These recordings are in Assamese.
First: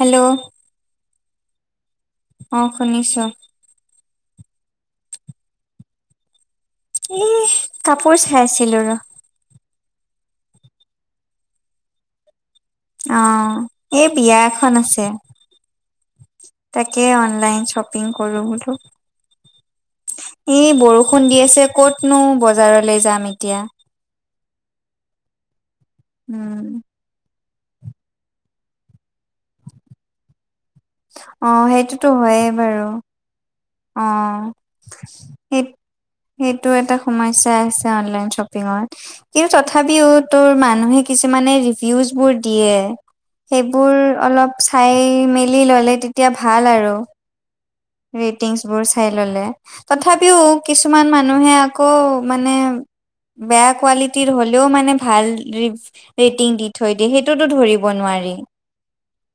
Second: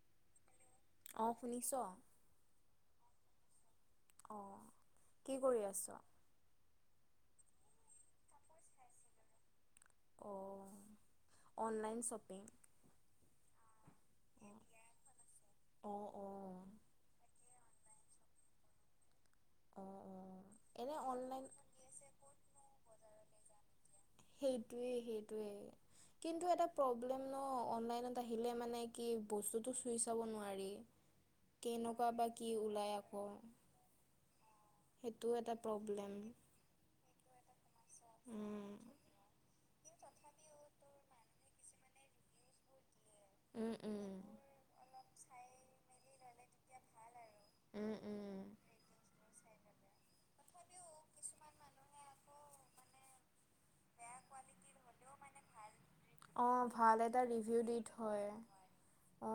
হেল্ল' অ শুনিছ? অ শুনিছো। অ কি কৰি আছ? এ কাপোৰ চাইছিলো ৰ অ অনলাইন শ্বপিং অ এই বিয়া এখন আছে। অঁ অঁ তাকে অনলাইন শ্বপিং কৰো বোলো। অঁ অঁ এ এনে বৰষুণ দি অনলাইন আছে কতনো বজাৰলৈ যাম এতিয়া। সেইটোৱে সেইটোৱে কিন্তু উম এটা প্ৰব- ব্লেম ন অনলাইনত আহিলে মানে কি বস্তু টো চুই চাব নোৱাৰি। অ সেইটোতো হয়ে বাৰু। বম অ সেট সেট প্ৰব্লেম সেইটো এটা সমস্যা আছে অনলাইন শ্বপিংৰ, উম কিন্তু ‌তথাপিও টোৰ মানুহে কিছুমানে ৰিভিউচবোৰ দিয়ে। উম সেইবোৰ উম অলপ চাই মেলি ললে তেতিয়া ভাল আৰু। উম উম ৰেটিংছ বোৰ চাই ল'লে। তথাপিও কিছুমান মানুহে আকৌ মানে বেয়া কোৱালিটিৰ হলেও মানে ভাল ৰেটিং অঁ দি ভাল থৈ দিয়ে এটা সেইটোতো ৰিভিউ দি ধৰিব নোৱাৰি। থয় অ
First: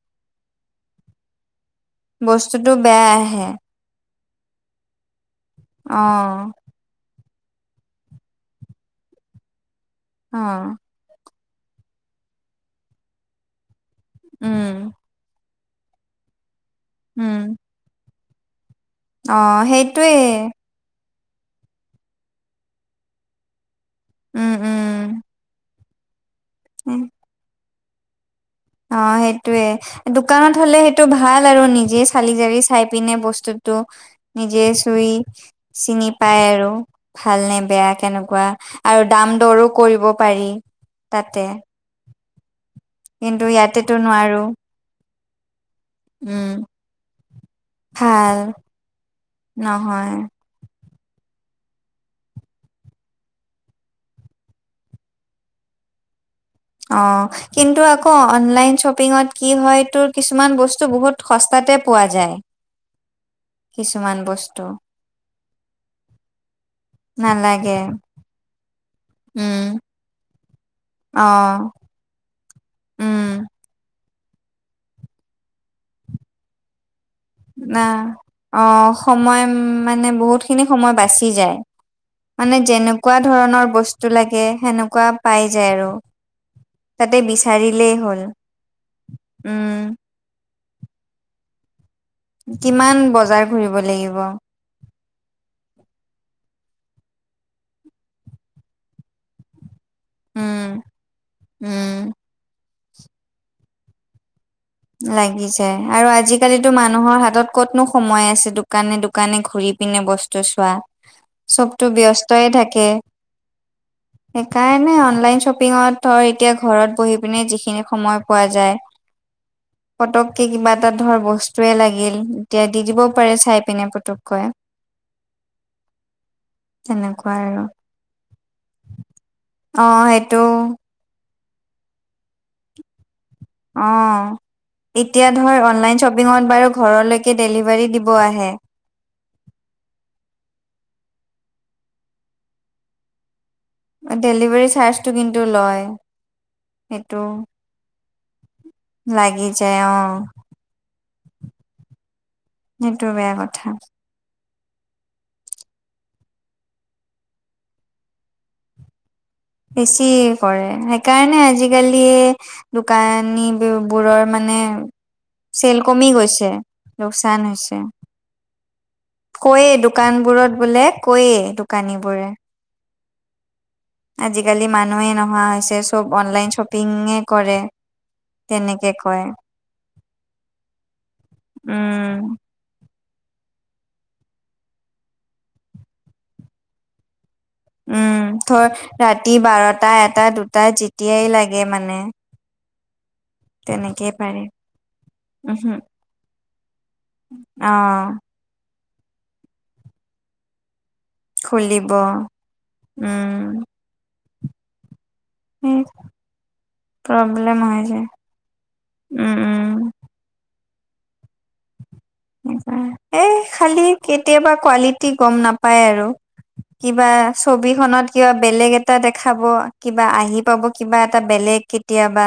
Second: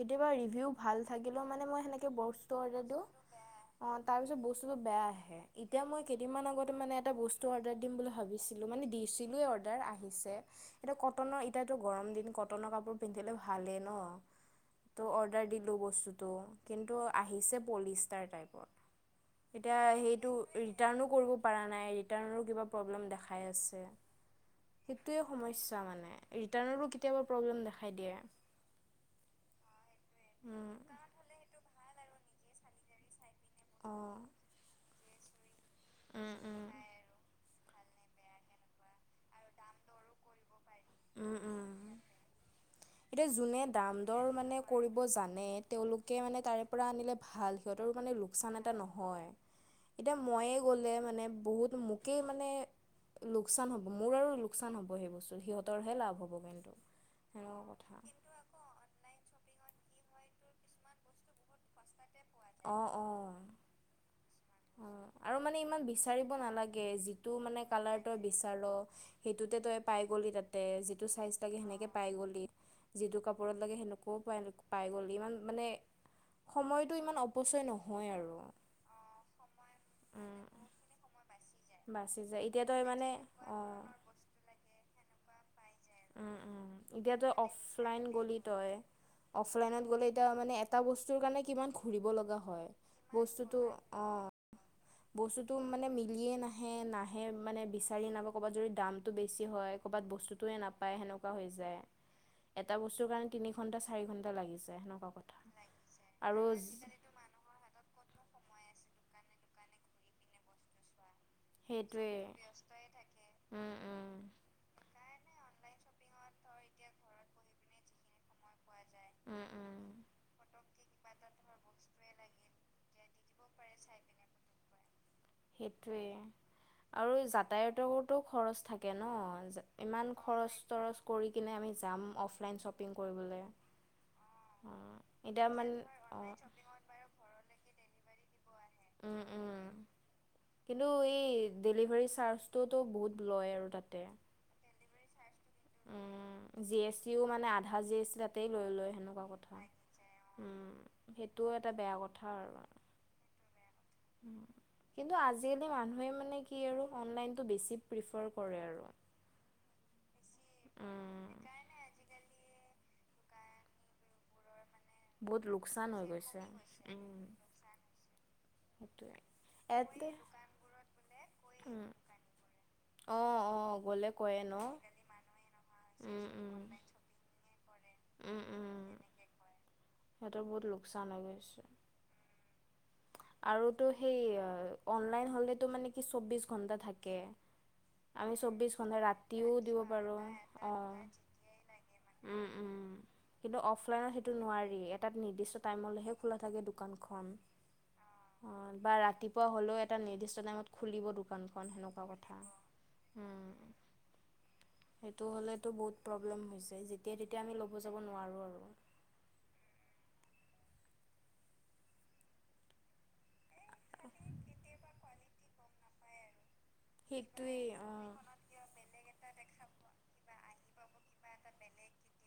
কেতিয়াবা ৰিভিউ ভাল থাকিলেও মানে মই সেনেকে বস্তু বস্তুটো অৰ্ডাৰ দিওঁ। বেয়া আহে অ তাৰ পিছত বস্তুত বেয়া আহে এতিয়া মই অ কেইদিনমান আগতে মানে এটা বস্তু অৰ্ডাৰ দিম বুলি ভাবি দিছিলো মানে দিছিলো এ অৰ্ডাৰ আহিছে অ এইটো কতনৰ এতিয়াতো গৰম দিন কটনৰ কাপোৰ পিন্ধিলে ভালেই ন। উম। তো অৰ্ডাৰ দিলোঁ বস্তুটো কিন্তু উম আহিছে পলিষ্টাৰ টাইপৰ। অ এতিয়া সেইটোৱে সেইটো ৰি- টাৰ্ণো কৰিব পৰা নাই ৰিটাৰ্ণৰো কিবা প্ৰব্লেম দেখাই আছে। উম সেইটোৱে সম- স্যা মানে ৰিটাৰ্ণৰো কেতিয়াবা প্ৰব্লেম দেখাই দিয়ে। আ সেইটোয়ে দোকানত হ'লে সেইটো ভাল আৰু নিজে চালি জাৰি চাই পিনে বস্তু টো নিজে চুই চিনি খাই পায় আৰু ভাল নে বেয়া কেনেকুৱা আৰু দাম দৰো কৰিব পাৰি তাতে। এতিয়া কিন্তু যোনে ইয়াতেতো দাম দৰ নোৱাৰো মানে কৰিব জানে তেওঁলোকে মানে উম তাৰে পৰা আনিলে ভাল। সিহঁতৰো মানে ভাল লোকচান এটা নহয়। নহয়। এতিয়া ময়ে গ'লে মানে বহুত মোকেই মানে লোকচান হ'ব মোৰ আৰু লোকচান হ'ব সেই বস্তু সিহঁতৰহে লাভ হ'ব কিন্তু। অ সেনেকুৱা কিন্তু কথা আক- অনলাইন শ্বপিঙত কি হয় তোৰ কিছুমান বস্তু বহুত সস্তাতে পোৱা যায়। অ অ। কিছুমান বস্তু উম আৰু মানে ইমান বিচাৰিব নালাগ- গে যিটো মানে নালাগে কালাৰ তই বিচাৰ সেইটোতে উম তই পাই গ'লি তাতে যিট- টো অ চাইজ লাগে সেনেকে পাই গলি যিটো উম কাপোৰত লাগে সেনেকু- কু পাইনেকু পাই গলি ইমান সময়টো ইমান অ- না অ সময় মানে বহুতখিনি সময় বাছি যায়। বাচি যায় মানে এতিয়া তই মানে যেনেকোৱা ধৰণৰ অঁ বস্তু লাগে সেনেকোৱা পাই যায় আৰু। উম উম এতিয়া তাতে তই বিচাৰিলেই অফলাইন হ'ল গ'লি তই উম অফলাইনত গ'লে ত মানে এটা বস্তুৰ কাৰণে কিমান ঘূৰিব লগা হয়। কিমান বজাৰ বস্তুটো ঘুৰিব অ লাগিব। বস্তুটো মানে মিলিয়েই নাহে নাহে মানে বিচাৰি নাপায় ক'ৰবাত যদি দামটো বেছি হয়। ক'ৰবাত বস্তুটোৱে উম নাপায় সেনেকোৱা হৈ যায়। উম এটা বস্তুৰ কাৰণে তিনি ঘণ্টা চাৰি ঘণ্টা লাগিছ- লাগি যায় আৰু আজিকালিতো মানুহৰ হাতত ক'তনো সময় আছে দোকানে দোকানে ঘূৰি পিনে বস্তু চোৱা। চবতো সেইটোৱে ব্যস্তই থাকে। উম উম সেইকাৰণে অনলাইন শ্বপিঙত ধৰ এতিয়া ঘৰত বহি পিনে যিখিনি সময় পোৱা যায়। উম উম পতককে কিবা এটা ধৰ বস্তুৱে লাগিল এতিয়া দি দিবও পাৰে চাই পিনে পতককৈ। সেইটোৱে আৰু যাতায়তৰোতো খৰচ থাকে ন অ ইমান সেইটো খৰচ তৰচ কৰি কিনে আমি যাম অফলাইন শ্বপিং কৰিবলৈ অ অ', এতিয়া ধৰ মানে অনলাইন অ শ্বপিঙত বাৰু ঘৰলৈকে ডেলিভাৰী দিব আহে উম উম কিন্তু এই ডেলিভাৰী চাৰ্জটোতো বহুত লয় আৰু তাত ডেলিভাৰী চাৰ্জটো কিন্তু লয় সেইটো আজি আছে তাতেই লৈ লয় সেনেকোৱা লাগি কথা যায় অ উম সেইটোও এটা বেয়া কথা আৰু সেইটো বেয়া কথা কিন্তু আজিকালি মানুহে মানে কি আৰু অনলাইনটো বেছি প্ৰিফাৰ কৰে আৰু, বেছি কৰে সেইকাৰণে আজিকালি দোকানী বোৰৰ মানে বহুত চেল লোকচান হৈ কমি গৈছে উম লোকচান হৈছে, সেইটোৱে কৈয়ে ইয়াতে দোকানবোৰত বোলে কৈয়ে দোকানী বোৰে অ অ গ'লে কয়ে ন আজিকালি মানুহে নোহোৱা হৈছে চব হৈছে অনলাইন শ্বপিঙে কৰে চব তেনে অনলাইন কে কয় সিহঁতৰ বহুত লোকচান হৈ গৈছে উম আৰুতো সেই অনলাইন হলেতো মানে কি চৌবিশ ঘন্টা থাকে উম আমি ধৰ চৌবিশ ঘন্টা ৰাতি ৰাতিও দিব বাৰটা পাৰো এটা দুটা যেতিয়াই লাগে মানে অহ উম উম কিন্তু তেনেকেই অফলাইনত সেইটো পাৰে নোৱাৰি এটা নিৰ্দিষ্ট উহু টাইমলৈহে খোলা থাকে দো দোকানখন অ অ বা ৰাতিপুৱা হ'লেও এটা নিৰ্দিষ্ট টাইমত খুলিব দো কানখন খুলিব সেনেকুৱা কথা উম সেইটো হ'লেতো সেই বহুত প্ৰব্লেম হৈ যায় যেতিয়াই তেতিয়া প্ৰব্লেম আমি ল'ব হৈ যাব যায় নোৱাৰোঁ আৰু, উম উম এ খালী কেতিয়াবা কোৱালিটি গম নাপায় আৰু কিবা সেইটোৱেই ছবিখনত অঁ। কিবা, বেলেগ এটা দেখাব কিবা আহি পাব কিবা এটা বেলেগ কেতিয়াবা,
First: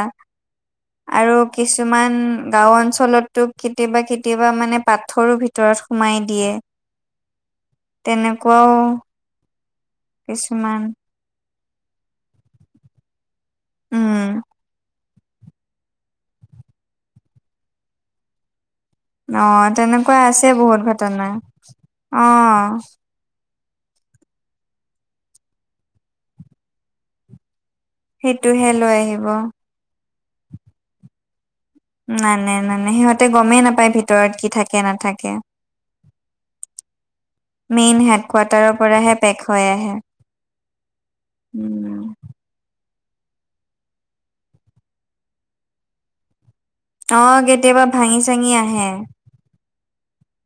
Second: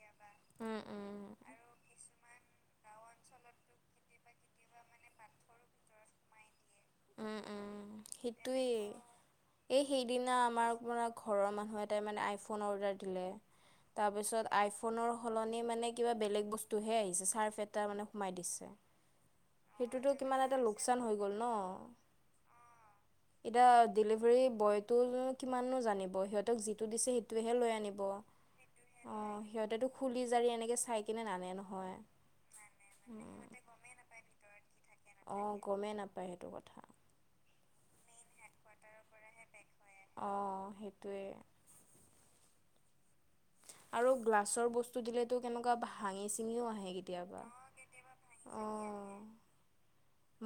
উম উম আৰু কিছুমান গাঁও অঞ্চলতো কেতিয়াবা কে কেতিয়াবা মানে পাথৰো ভিতৰত সোমাই দিয়ে উম উম সেইটোৱেই। তেনেকুৱাও এই সেইদিনা আমাৰ কিছুমান পৰা ঘৰৰ মানুহে এটাই মানে আইফোন অৰ্ডাৰ দিলে উম তাৰপিছত আইফোনৰ সলনি মানে কিবা বেলেগ বস্তুহে আহিছে চাৰ্ফ এটা মানে সোমাই দিছে। অ সেইটোতো তেনেকুৱা কিমান আছে এটা বহুত লোকচান হৈ ঘটনা গ'ল ন। অ এতিয়া ডেলিভাৰী বয়টো কিমাননো জানিব সিহঁতক যিটো দিছে সেইটোৱেহে লৈ আনি ব সেইটোহে লৈ অ আহিব সিহঁতেটো খুলি জাৰি এনেকে চাই কিনে নানে নহ। নানে নানে সিহঁতে গমেই নাপায় ভিতৰত কি থাকে, নাথাকে অ গমেই নাপায় সেইটো কথা মেইন হেড কোৱাৰ্টাৰৰ পৰাহে পেক হৈ আহে অঁ সেইটোৱে উম আৰু গ্লাছৰ বস্তু দিলেটো কেনেকুৱা ভাঙি চিঙিও আহে অ কেতিয়াবা ভাঙি চাঙি অ আহে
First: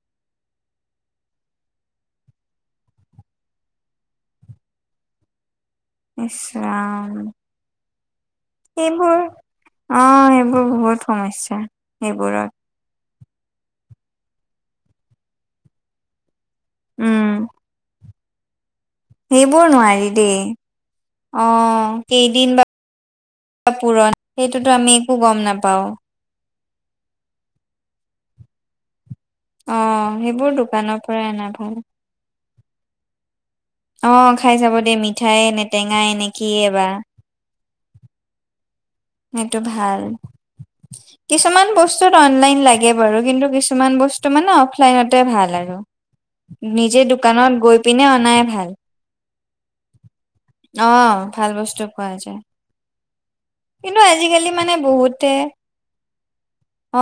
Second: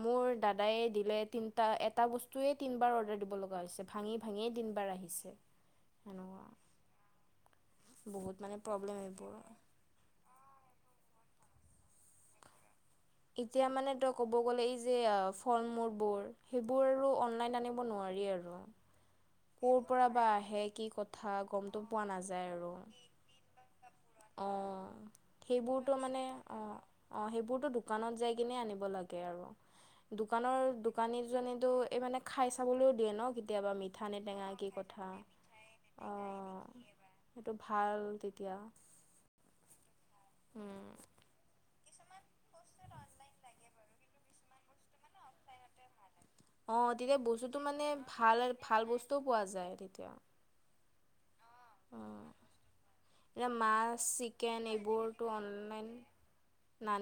মোৰ দাদাই দিলে তিনটা এটা বস্তুয়ে তিনবাৰ অৰ্ডাৰ দিব লগা হৈছে। ভাঙি ভাঙিয়েই তিনবাৰ আহিছে। ইছ সেনেকুৱা ৰাম। বহুত মানে, প্ৰব্লেম সেইবোৰ এইবোৰ অ সেইবোৰ বহুত সমস্যা সেইবোৰত। এতিয়া মানে তই ক'ব গলে এই যে ফল মূলবোৰ। সেইবোৰ আৰু উম অনলাইন আনিব নোৱাৰি আৰু সেইবোৰ ক'ৰ নোৱাৰি পৰা বা দেই আহে কি কথা অ গমটো পোৱা নাযায় কেইদিন বা আৰু। পুৰণ অ সেইটোতো আমি একো গম নাপাও সেইবোৰতো মানে অ অঁ সেইবোৰতো দোকানত যাই কিনে আনিব লাগে আৰু। অ সেইবোৰ দোকানৰ দোকানী পৰাই অনা জনিতো ভাল এই মানে খাই চাবলৈও দিয়ে ন কেতিয়াবা মি অ থানে টেঙা খাই কি চাব দেই কথা? মিঠাই নে টেঙাই নে অঁ কিয়ে বা সেইটো ভাল তেতিয়া। সেইটো ভাল, উম। কিছুমান বস্তুত অনলাইন লাগে বাৰু কিন্তু কিছুমান বস ত মানে অফলাইনতে ভাল আৰু। অঁ নিজে তেতিয়া দোকানত বস্তুটো গৈ মানে পিনে ভাল অনাই ভাল বস্তুও পোৱা যায় তেতিয়া। অ ভাল বস্তু পোৱা অ'। যায়। এতিয়া মাছ কিন্তু আজিকালি চিকেন মানে এইবোৰতো বহুতে অনলাইন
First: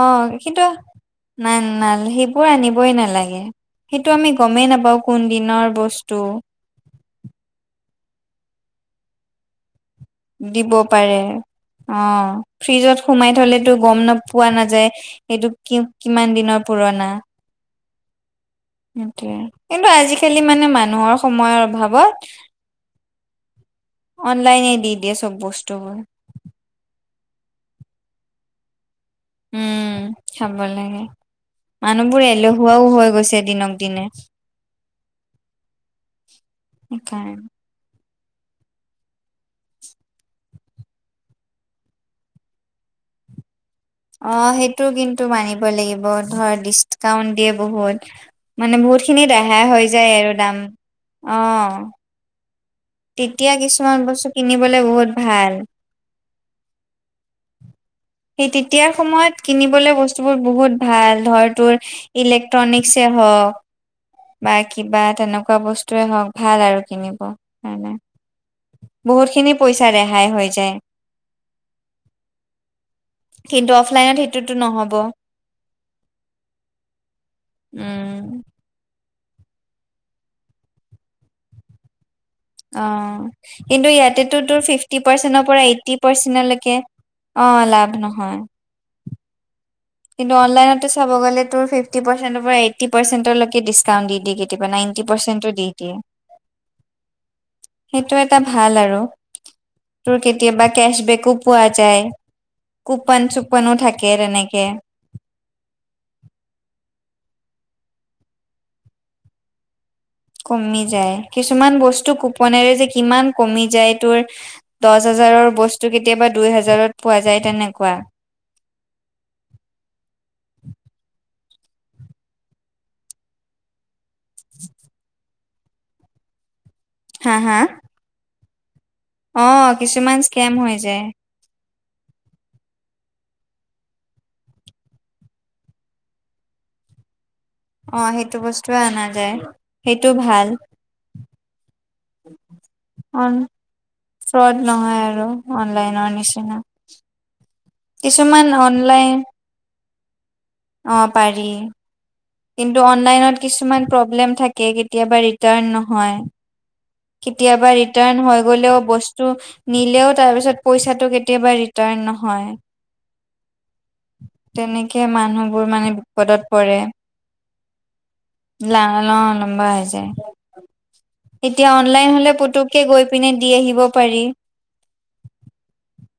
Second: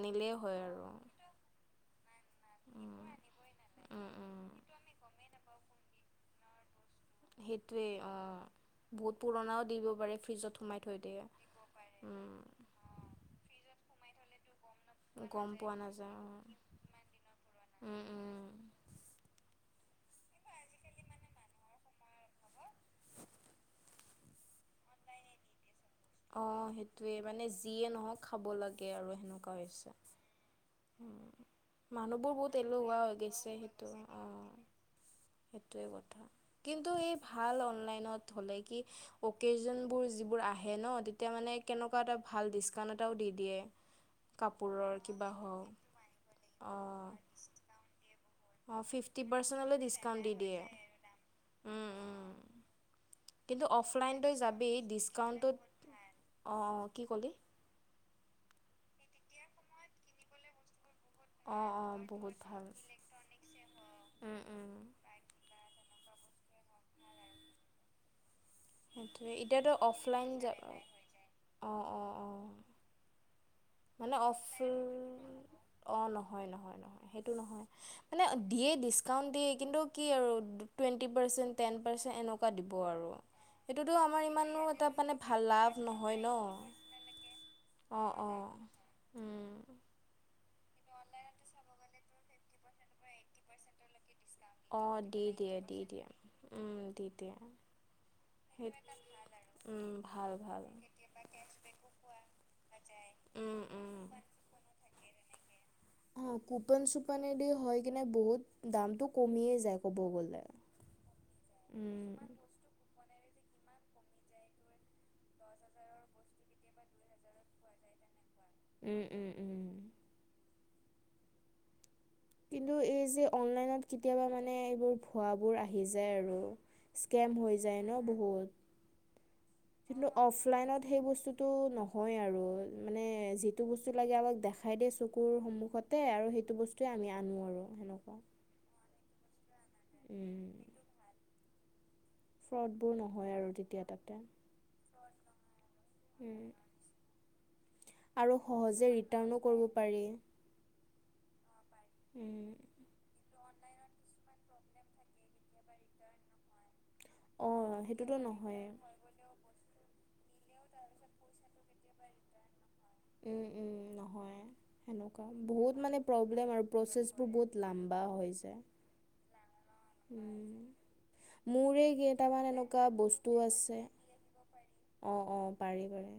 অঁ হয় কিন্তু আৰু নাই নাল সেইবোৰ আনিবই নালাগে। সেইটো উম, আমি উম। গমেই নাপাওঁ কোন দিনৰ বস্তু। সেইটোৱে অঁ, বহুত পুৰণাও দি দিব পাৰে। ফ্ৰিজত দিব সোমাই থৈ পাৰে দিয়ে। অ উম। ফ্ৰিজত সোমাই থলেতো গম ন পোৱা নাযায় এইটো গম পোৱা কি নাযায় কিমান দিনৰ পুৰণা? অ'। উম উম। সেইটোয়ে কিন্তু আজিকালি মানে মানুহৰ সময়ৰ অভাৱত অনলাইনে দি দিয়ে চব বস্তুবোৰ। অ সেইটোৱে মানে যিয়ে নহওক খাব লাগে আৰু সেনেকুৱা উম হৈছে। খাব লাগে উম, মানুহবোৰ বহুত এলহুৱা হৈ গৈছে সেইটো আহ। সেইটোৱে কথা কিন্তু এই সেইকাৰণে ভাল অনলাইনত হ'লে কি অকেজন‌‌বোৰ যিবোৰ আহে ন, তেতিয়া মানে কেনেকুৱা এ ভাল ডিচকাউন্ট এটা দি দিয়ে। অ, সেইটো কাপোৰৰ কিন্তু কিবা মানিব হওক লাগিব ধৰ অঁ ডিচকাউন্ট দিয়ে বহুত। মানে অঁ ফিফটি বহুতখিনি ৰেহাই পাৰ্চেণ্টলৈ হৈ যায় ডিছকাউণ্ট দি আৰু দাম দিয়ে অঁ। উম উম তেতিয়া কিন্তু কিছুমান বস্তু কিনিবলৈ বহুত ভাল। ভাল, অ কি কলি? সেই তেতিয়াৰ সময়ত কিনিবলৈ বস্তুবোৰ বহুত ভাল। ধৰ অঁ তোৰ অঁ বহুত ভাল ইলেক্ট্ৰনিকছে হওক উম বা উম। কিবা তেনেকুৱা বস টোৱে হওক ভাল আৰু কিনিব হয়নে? সেইটোৱে বহুতখিনি এতিয়াতো পইচা অফলাইন ৰেহাই যা হৈ যায়। অঁ অঁ অঁ। কিন্তু অফ মানে অফ অঁ নহয়, নহয়, নহয়, সেইটো নহয়। উম মানে দিয়ে ডিছকাউণ্ট দিয়ে কিন্তু কি আৰু two twenty percent, ten percent এনেক টকা দিব অ আৰু কিন্তু সেইটোতো আমাৰ ইয়াতেতো ইমানো তোৰ এটা ফিফটি মানে ভাল পাৰ্চেন্টৰ লাভ নহয় ন? অঁ লাভ অঁ নহয়। অঁ কিন্তু অনলাইনতো চাব গলে তোৰ ফিফটি পাৰ্চেণতৰ পৰা এইটি পাৰ্চেনটৰ লৈকে দিচকাউণ্ট দি দিয়ে কেতি অঁ দি দিয়ে দি দিয়ে উম দি দিয়ে। সেইটো এটা সেই ভাল আৰু উম তোৰ ভাল ভাল। কেতিয়াবা কেচবেকো পোৱা যায়। কুপন উম চুপনো উম। থাকে, তেনেকে। অ কুপন - চুপানদি হয় কিনে বহুত দামটো কমিয়ে যায় ক'ব বলে। কমি যায় কিছুমান বস্তু কুপনেৰে যে কিমান কমি যায় তোৰ দচ হাজাৰৰ বস্তু কেতিয়াবা দুই হাজাৰত পোৱা যায় তেনেকুৱা। উমঁ উম উ। কিন্তু এই যে অনলাইনত কেতিয়াবা মানে এইবোৰ ভুৱাবোৰ আহি যায় আৰু। স্কেম হা হৈ হা যায় ন বহুত। অ কিন্তু কিছুমান স্কেম হৈ অফলাইনত সেই যায় বস্তু টো নহয় আৰু মানে যিটো বস্তু লাগে, আমাক দেখাই দিয়ে চকুৰ সন্মুখত তে আৰু সেইটো বস্তুৱে আমি আনো আৰু। অঁ সেনেকুৱা। সেইটো বস্তুৱে অনা যায় সেইটো ভাল। উম। ফ্ৰডবোৰ অ নহয় আৰু তেতিয়া তাতে ফ্ৰড নহয় আৰু অনলাইনৰ উম। নিচিনা আৰু কিছুমান সহজে অনলাইন ৰিটাৰ্ণো কৰিব পাৰি। অ পাৰি উম কিন্তু অনলাইনত কিছুমান প্ৰব্লেম থাকে কেতিয়াবা ৰিটাৰ্ণ নহয়। কেতিয়াবা অঁ সেইটোতো ৰিটাৰ্ণ হৈ নহয়েই গলেও ব স্তু নিলেও তাৰ পিছত পইচাটো কেতিয়াবা ৰিটাৰ্ণ নহয়। উম উম ন হয্যগ্ট তেনেকে হেনকা মানুহবোৰ বহুত মানে বিপদত প্ৰব্লেম আৰু প্ৰচেচ বোৰ বহুত লম্বা হৈ লা ল লম্বাইছ। উম মোৰে অনলাইন হলে কেইটামান পুতুককে এনেকোৱা গৈ পিনে বস্তু দি আছে। আহিব পাৰি। অ অ পাৰি পাৰে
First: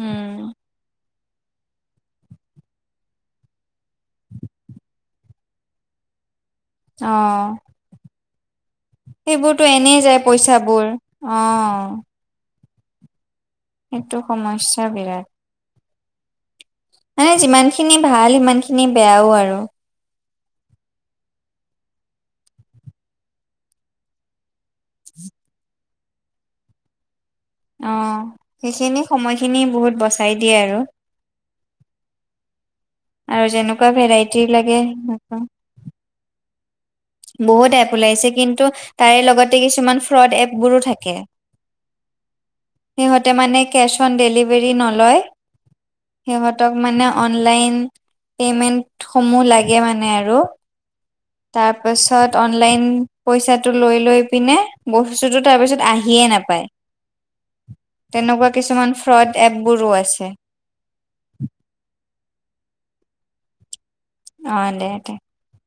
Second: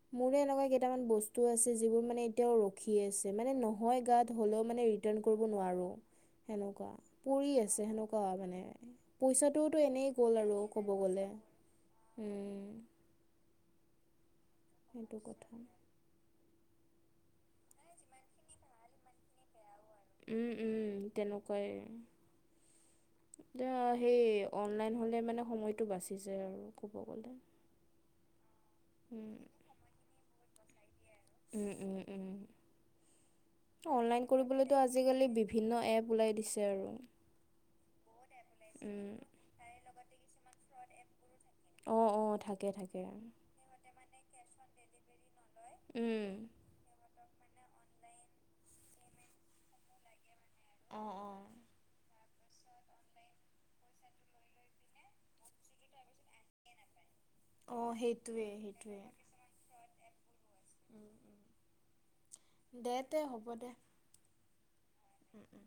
উম, মোৰে এনেকোৱা কেইটামান ব স্তু আছে যিবোৰ মানে এতিয়াও ৰখি আছে মানে নহয় গাত হলেও মানে ৰিটাৰ্ণ কৰিব নোৱাৰো। সেনেকোৱা অ', পৰি আছে সেনেকোৱা মানে। সেইবোৰতো পইচাটোতো এনেই যায় গ'ল আৰু পইচাবোৰ ক'ব গ'লে অ', উম। এইটো সমস্যা সেইটো বিৰাট। কথা মানে যিমান খিনি ভাল সিমান খিনি বেয়াও আৰু উম উম তেনেকোৱাই। ত সেই অনলাইন হ'লে মানে সময়তো বাচি যায় আৰু ক'ব গ'লে। অ সেইখিনি উম সময়খিনি বহুত বচাই দিয়ে আৰু উম উম উম, আৰু যেনেকুৱা অনলাইন ভেৰাইটি লাগে কৰিবলেতো আজিকালি সেনেকুৱা বিভিন্ন এপ ওলাই দিছে আৰু। বহুত এপ ওলাইছে কিন্তু উম। তাৰে লগতে কিছুমান ফ্ৰড এপ বোৰো থাকে। অ অ থাকে থাকে। সিহঁতে মানে কেচ অন ডেলিভাৰী নলয়। উম! সিহঁতক মানে অনলাইন পেমেণ্টসমূহ লাগে মানে আৰু। অ অ তাৰপাছত অনলাইন পইচাটো লৈ লৈ পিনে বস্তুটো তাৰপিছত আহিয়ে নাপায়। অ সেইটোৱে সেইটোৱে। এপবোৰ উৰাইছে। উম! দে তে হ'ব দে। অ দে দে। উম উম!